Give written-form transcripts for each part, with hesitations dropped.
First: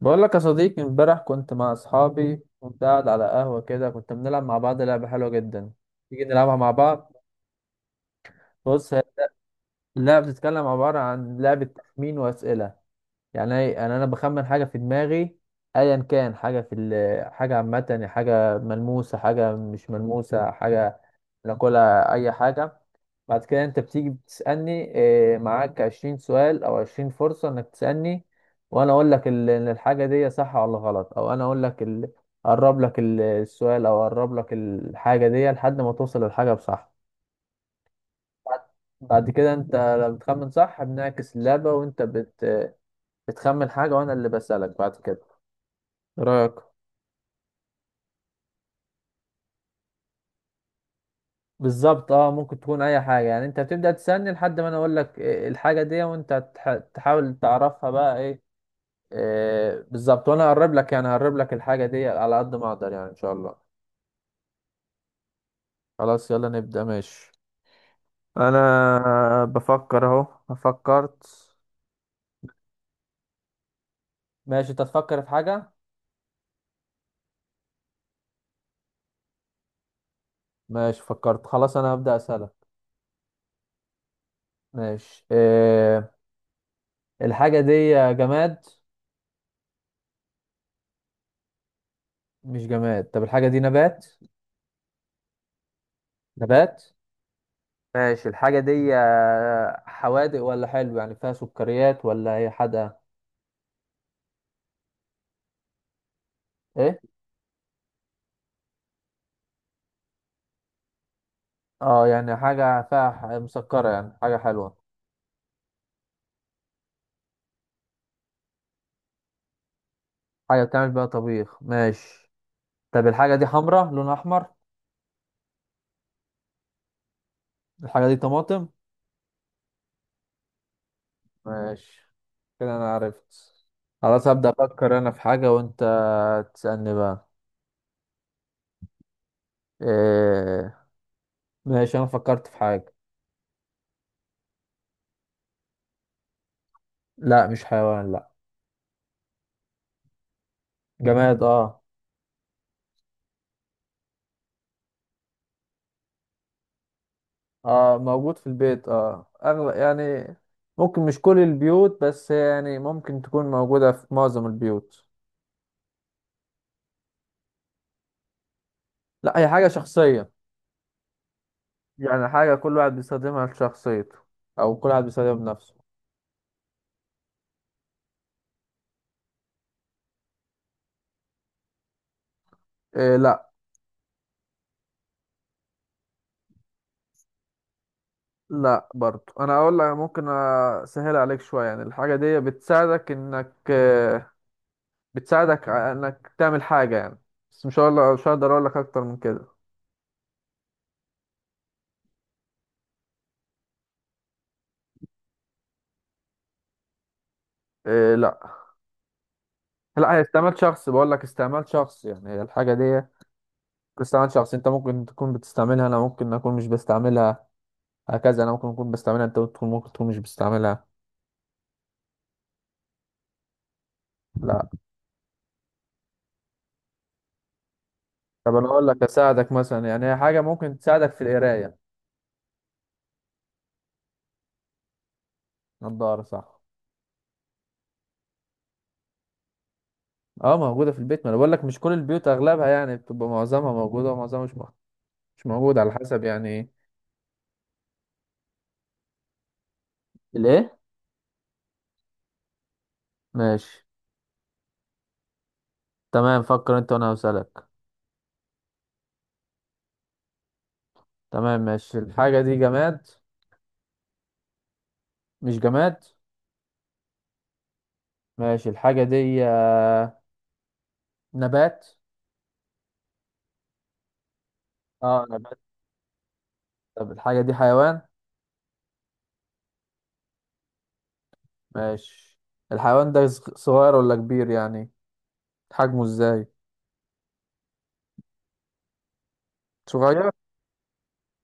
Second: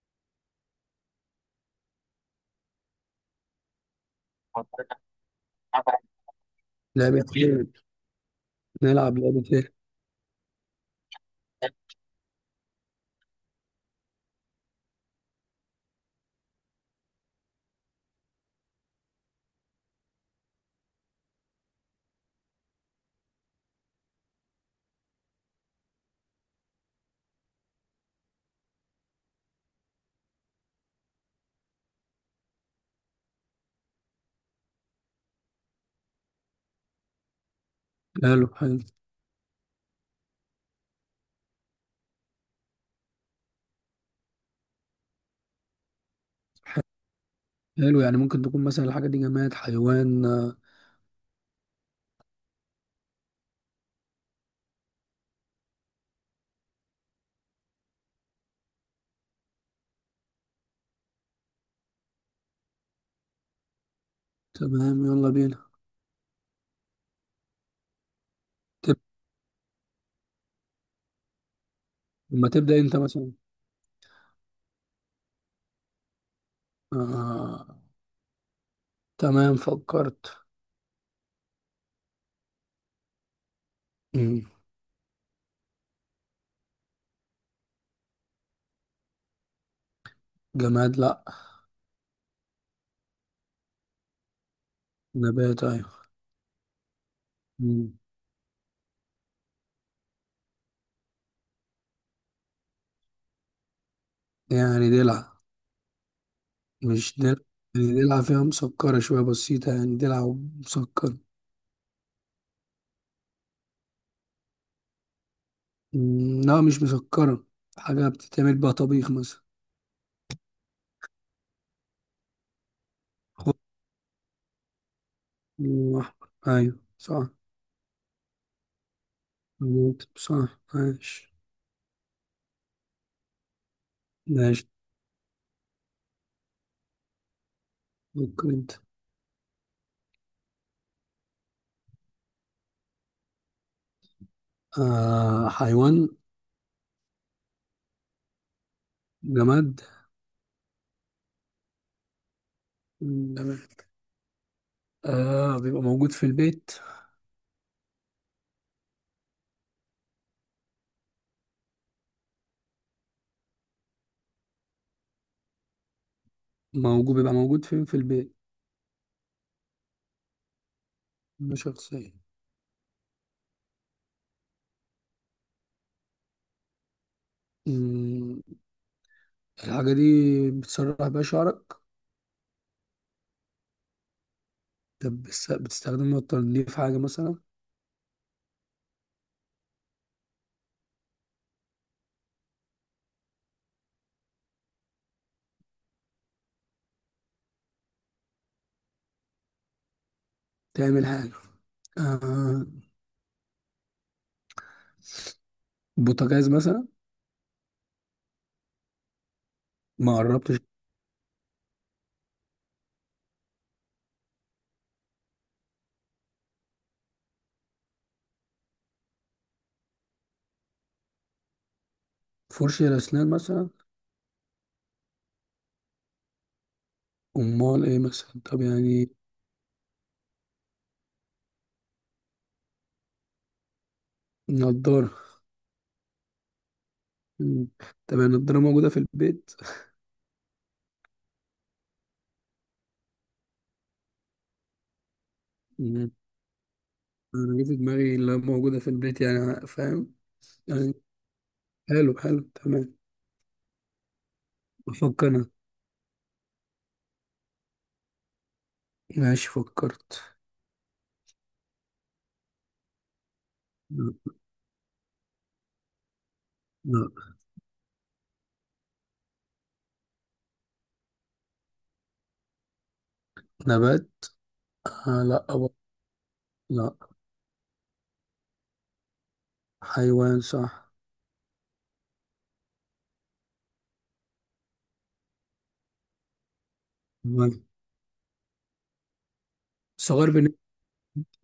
بقول لك يا صديقي امبارح كنت مع اصحابي، كنت قاعد على قهوة كده، كنت بنلعب مع بعض لعبة حلوة جدا. تيجي نلعبها مع بعض. لعبة ايه؟ بص، هي نلعب لعبة ايه؟ اللعبة بتتكلم عبارة عن لعبة تخمين وأسئلة. يعني انا بخمن حاجه في دماغي، ايا كان حاجه حاجه عامه، يعني حاجه ملموسه، حاجه مش ملموسه، حاجه ناكلها، اي حاجه. بعد كده انت بتيجي بتسالني. معاك 20 سؤال او 20 فرصه انك تسالني، وانا اقول لك ان الحاجه دي صح ولا غلط، او انا اقرب السؤال، او اقرب لك الحاجه دي لحد ما توصل للحاجه بصح. حلو بعد حلو بعد كده، انت لما بتخمن صح بنعكس اللعبه، وانت بتخمن حاجة وأنا اللي بسألك بعد كده. إيه رأيك؟ حلو. يعني ممكن تكون مثلا الحاجة دي جماد، حيوان. بالظبط، اه، ممكن تكون أي حاجة. يعني أنت بتبدأ تسألني لحد ما أنا أقول لك إيه، إيه الحاجة دي، وأنت تحاول تعرفها بقى إيه, إيه بالظبط، وأنا هقرب لك، يعني هقرب لك الحاجة دي على قد ما أقدر، يعني إن شاء الله. تمام يلا بينا. خلاص، يلا نبدأ. ماشي، انا تب... بفكر اهو. فكرت. لما تبدأ انت مثلا. ماشي، أنت تفكر في حاجة. آه... تمام فكرت. ماشي، فكرت، خلاص أنا هبدأ أسألك. مم. ماشي. إيه الحاجة دي، جماد؟ جماد لا. مش جماد. طب الحاجة دي نبات؟ نبات ايوه. نبات. مم. ماشي الحاجة دي حوادق ولا حلو، يعني فيها سكريات ولا هي حادقة؟ يعني دلع؟ ايه. مش دلع. يعني دلع، فيها مسكرة شوية بسيطة، يعني دلع. مسكرة. اه يعني حاجة فيها مسكرة، يعني حاجة حلوة. لا مش مسكرة. حاجة بتتعمل بقى طبيخ مثلا. حاجة بتعمل بيها طبيخ، ماشي. طب الحاجة دي خضار حمرا، لونها أحمر؟ وأحمر. ايوه صح. الحاجة دي طماطم. صح ماشي. ماشي، كده أنا عرفت. خلاص، هبدأ ماشي أفكر أنا في حاجة وأنت تسألني بقى. ممكن انت. إيه. ماشي، أنا فكرت في حاجة. آه حيوان. لا مش حيوان، لا. جماد. جماد، اه. جماد آه، بيبقى موجود في البيت. اه موجود في البيت، اه، اغلب يعني. ممكن مش كل البيوت، بس يعني ممكن تكون موجودة في معظم البيوت. موجود. بيبقى موجود فين في البيت؟ لا، هي حاجة شخصية. مش شخصية. يعني حاجة كل واحد بيستخدمها لشخصيته، او كل واحد بيستخدمها بنفسه. مم. الحاجة دي بتسرح بيها شعرك؟ إيه، لا. طب بتستخدمها لتنظيف حاجة مثلا. لا برضو، انا اقول لك ممكن اسهل عليك شوية. يعني الحاجة دي بتساعدك انك بتساعدك انك تعمل حاجة يعني. بس مش هقول لك، مش هقدر اقول لك اكتر من كده. تعمل حاجة. آه، بوتاجاز مثلا. إيه، لا. لا، ما هي استعمال قربتش. شخص، بقول لك استعمال شخص، يعني هي الحاجة دي استعمال شخصي. انت ممكن تكون بتستعملها، انا ممكن اكون مش بستعملها. هكذا، انا ممكن اكون بستعملها، انت ممكن تكون مش بستعملها. فرشة الأسنان مثلا. لا. أمال إيه مثلا؟ طب طب انا اقول لك يعني اساعدك مثلا، يعني هي حاجه ممكن تساعدك في القرايه. نضارة. نضاره، صح. مم. طب يعني النضارة موجودة في البيت. اه موجوده في البيت، ما انا بقول لك مش كل البيوت، اغلبها يعني بتبقى، معظمها موجوده ومعظمها مش موجوده، على حسب، يعني ايه. انا جه في دماغي اللي موجوده في البيت، يعني فاهم الايه؟ يعني. حلو حلو تمام. ماشي. افكر انا. تمام، فكر انت وانا هسألك. ماشي فكرت. تمام. ماشي الحاجه دي جماد؟ لا. مش جماد. لا. ماشي الحاجه دي نبات؟ نبات. آه اه لا نبات. لا. طب الحاجه دي حيوان؟ حيوان صح. ماشي. الحيوان ده صغير ولا كبير، يعني حجمه ازاي؟ تمام. صغير صغير. بالنسبه.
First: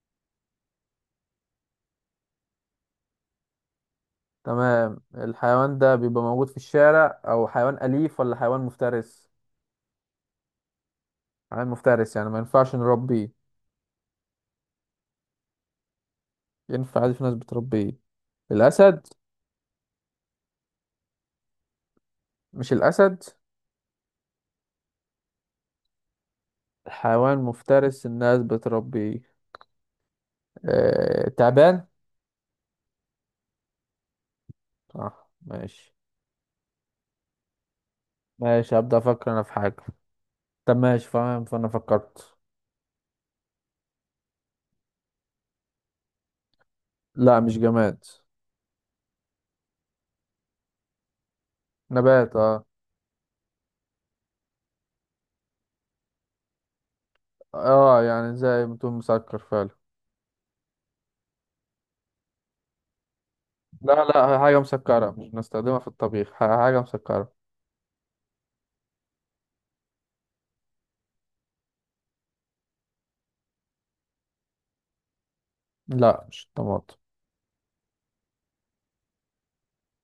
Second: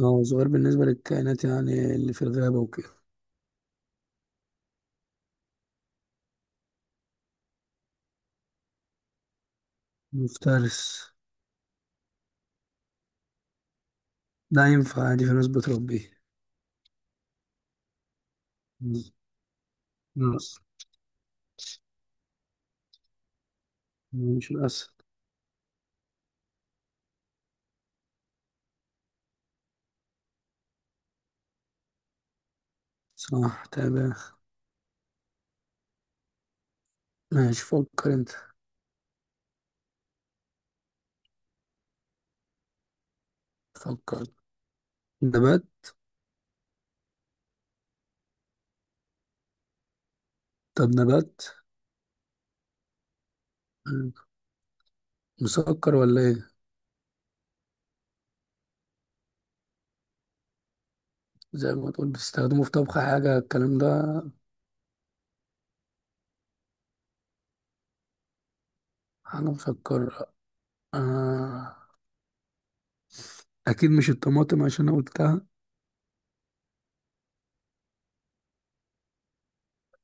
اه صغير بالنسبه للكائنات يعني اللي في الغابه وكده. تمام. الحيوان ده بيبقى موجود في الشارع، او حيوان اليف ولا حيوان مفترس؟ مفترس. حيوان مفترس، يعني ما ينفعش نربيه؟ ده ينفع عادي، في ناس بتربيه. ينفع عادي، في ناس بتربيه. الاسد؟ لا مش الاسد. مش الاسد. حيوان مفترس الناس بتربيه. تعبان. صح تمام صح، ماشي. ماشي. فكر انت. ماشي، هبدأ افكر انا في حاجة. طب ماشي، فاهم، فانا فكرت. فكر. نبات. لا مش جماد. طب نبات. نبات، اه. مسكر ولا ايه؟ اه يعني زي ما تقول مسكر فعلا. زي ما تقول بتستخدمه في طبخ حاجة الكلام ده. لا لا، حاجة مسكرة مش بنستخدمها في الطبيخ، حاجة مسكرة. أنا مفكر. آه. أكيد مش الطماطم عشان أنا قلتها. لا مش الطماطم.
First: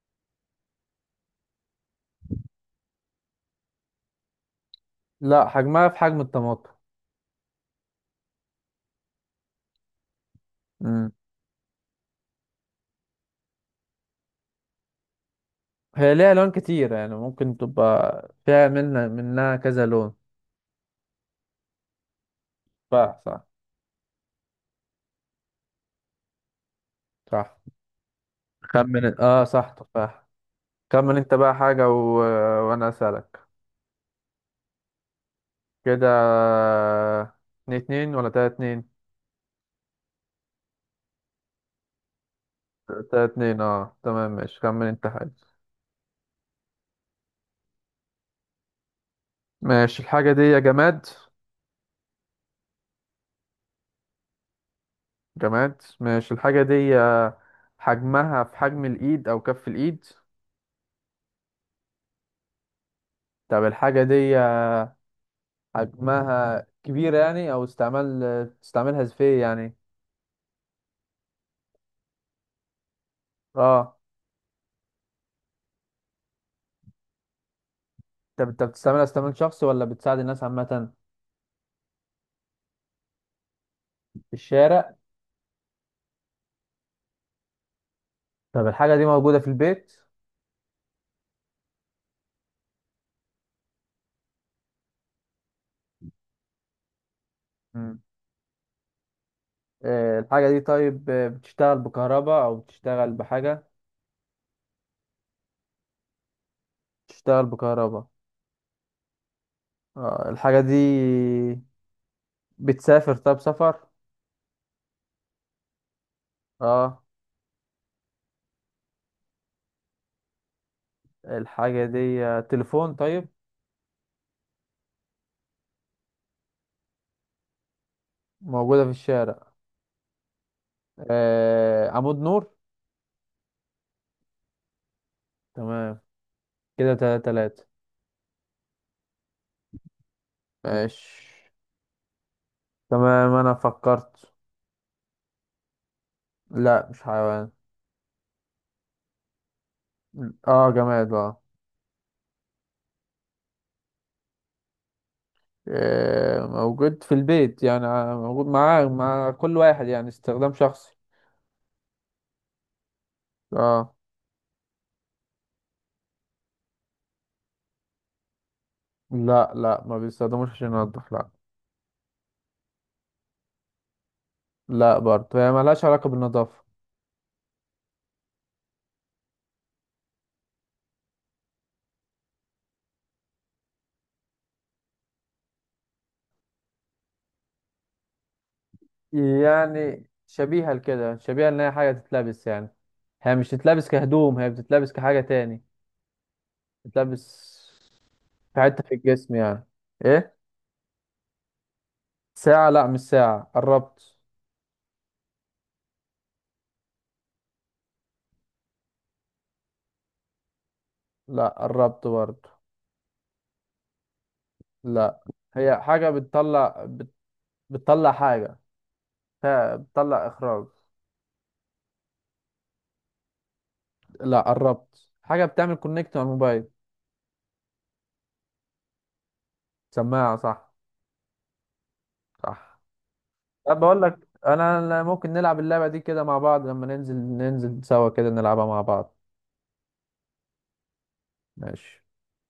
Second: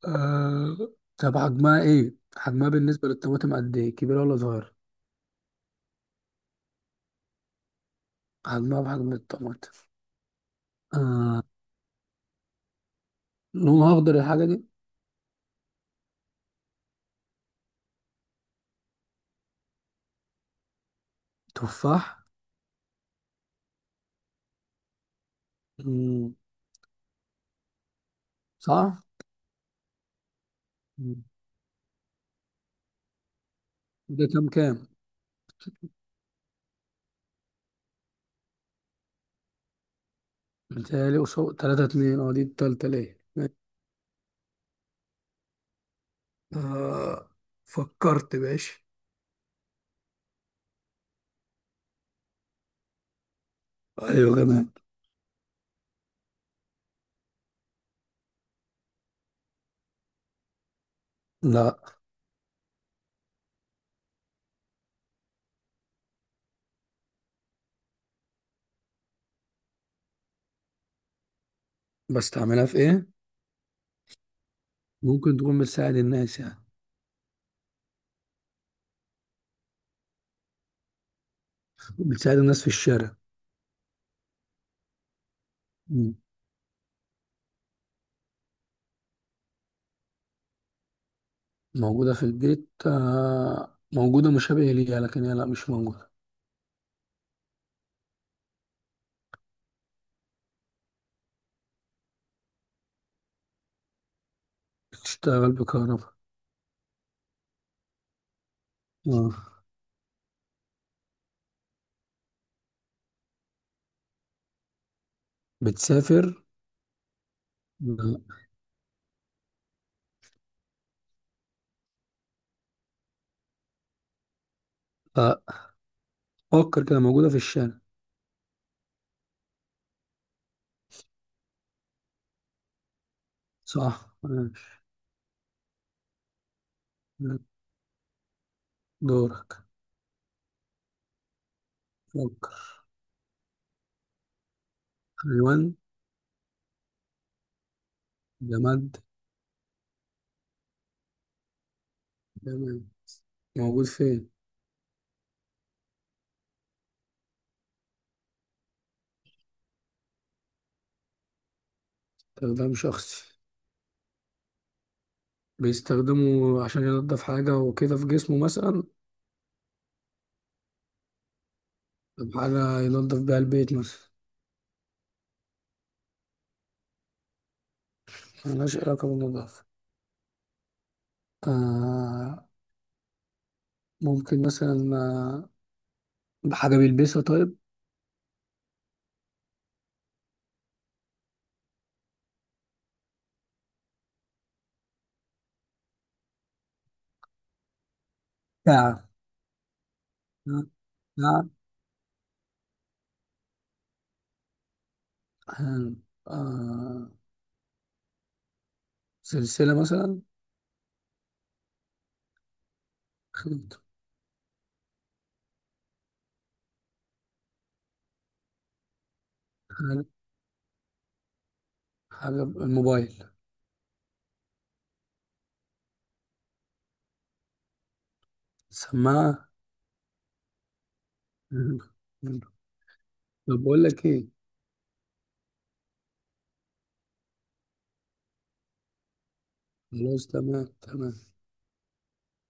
آه. طب حجمها إيه؟ حجمها بالنسبة للطماطم قد إيه؟ كبيرة ولا صغيرة؟ لا، حجمها في حجم الطماطم. حجمها بحجم الطماطم. مم. آه. لونها أخضر الحاجة دي؟ هي ليها لون كتير، يعني ممكن تبقى فيها منها كذا لون. تفاح. تفاح، صح. مم. صح. صح؟ خمن اه صح تفاح. خمن مم. انت بقى حاجة و... وانا اسألك. ده كام كام؟ كده. اتنين اتنين ولا تلاتة اتنين؟ متهيألي قصاد تلاتة اتنين، أه دي التالتة ليه؟ تلاتة اتنين، اه، تمام. ماشي، خمن انت حاجة. آه فكرت باش. ماشي الحاجة دي يا جماد. أيوة كمان. جماد، ماشي. الحاجة دي حجمها في حجم الإيد أو كف الإيد؟ لا. طب الحاجة دي حجمها كبيرة يعني، أو استعمال، بتستعملها في إيه يعني؟ بستعملها في إيه؟ اه. ممكن تكون بتساعد الناس يعني. طب انت بتستعملها استعمال شخصي ولا بتساعد الناس عامة؟ بتساعد الناس في الشارع. في الشارع. مم. طب الحاجة دي موجودة في البيت؟ موجودة في البيت. موجودة مشابهة ليها، لكن هي لا مش موجودة. مم. آه، الحاجة دي طيب، بتشتغل بكهرباء أو بتشتغل بحاجة؟ بتشتغل بكهرباء. بتشتغل بكهرباء. آه. اه الحاجة دي بتسافر، طب سفر؟ بتسافر؟ اه. لا. الحاجة دي تليفون؟ طيب، آه، فكر كده. موجودة في الشارع. موجودة في الشارع. آه، عمود نور؟ صح ماشي. تمام. كده تلاتة تلاتة. دورك. ماشي. فكر. تمام، انا فكرت. حيوان. لا مش حيوان. جماد. اه جماد، اه. جماد موجود فين؟ آه، موجود في البيت، يعني آه، موجود مع كل واحد، يعني استخدام شخصي. استخدام شخصي. اه. بيستخدمه عشان ينضف حاجة وكده في جسمه مثلا؟ لا لا، ما بيستخدموش عشان ينضف، لا. طب حاجة ينضف بيها البيت مثلا. لا برضه، هي ملهاش علاقة بالنظافة. ملهاش علاقة بالنظافة. آه. ممكن مثلا، بحاجة بيلبسها طيب. يعني شبيهة لكده، شبيهة ان هي حاجة تتلبس يعني. هي مش تتلبس كهدوم، هي بتتلبس كحاجة تاني. تتلبس في حتة في ساعة. الجسم يعني. ايه؟ ساعة. ساعة؟ لا مش ساعة، قربت. آه. آه، سلسلة مثلا. لا، قربت برضه. خد- لا، هي حاجة بتطلع حاجة، ف- حاجة بتطلع إخراج. حاجة الموبايل. لا، قربت، حاجة بتعمل كونكت على الموبايل. سماعة. سماعة، صح. صح. طب طب بقول بقول لك لك، ايه؟ أنا ممكن نلعب اللعبة دي كده مع بعض لما ننزل سوا كده نلعبها مع بعض. خلاص تمام تمام. ماشي.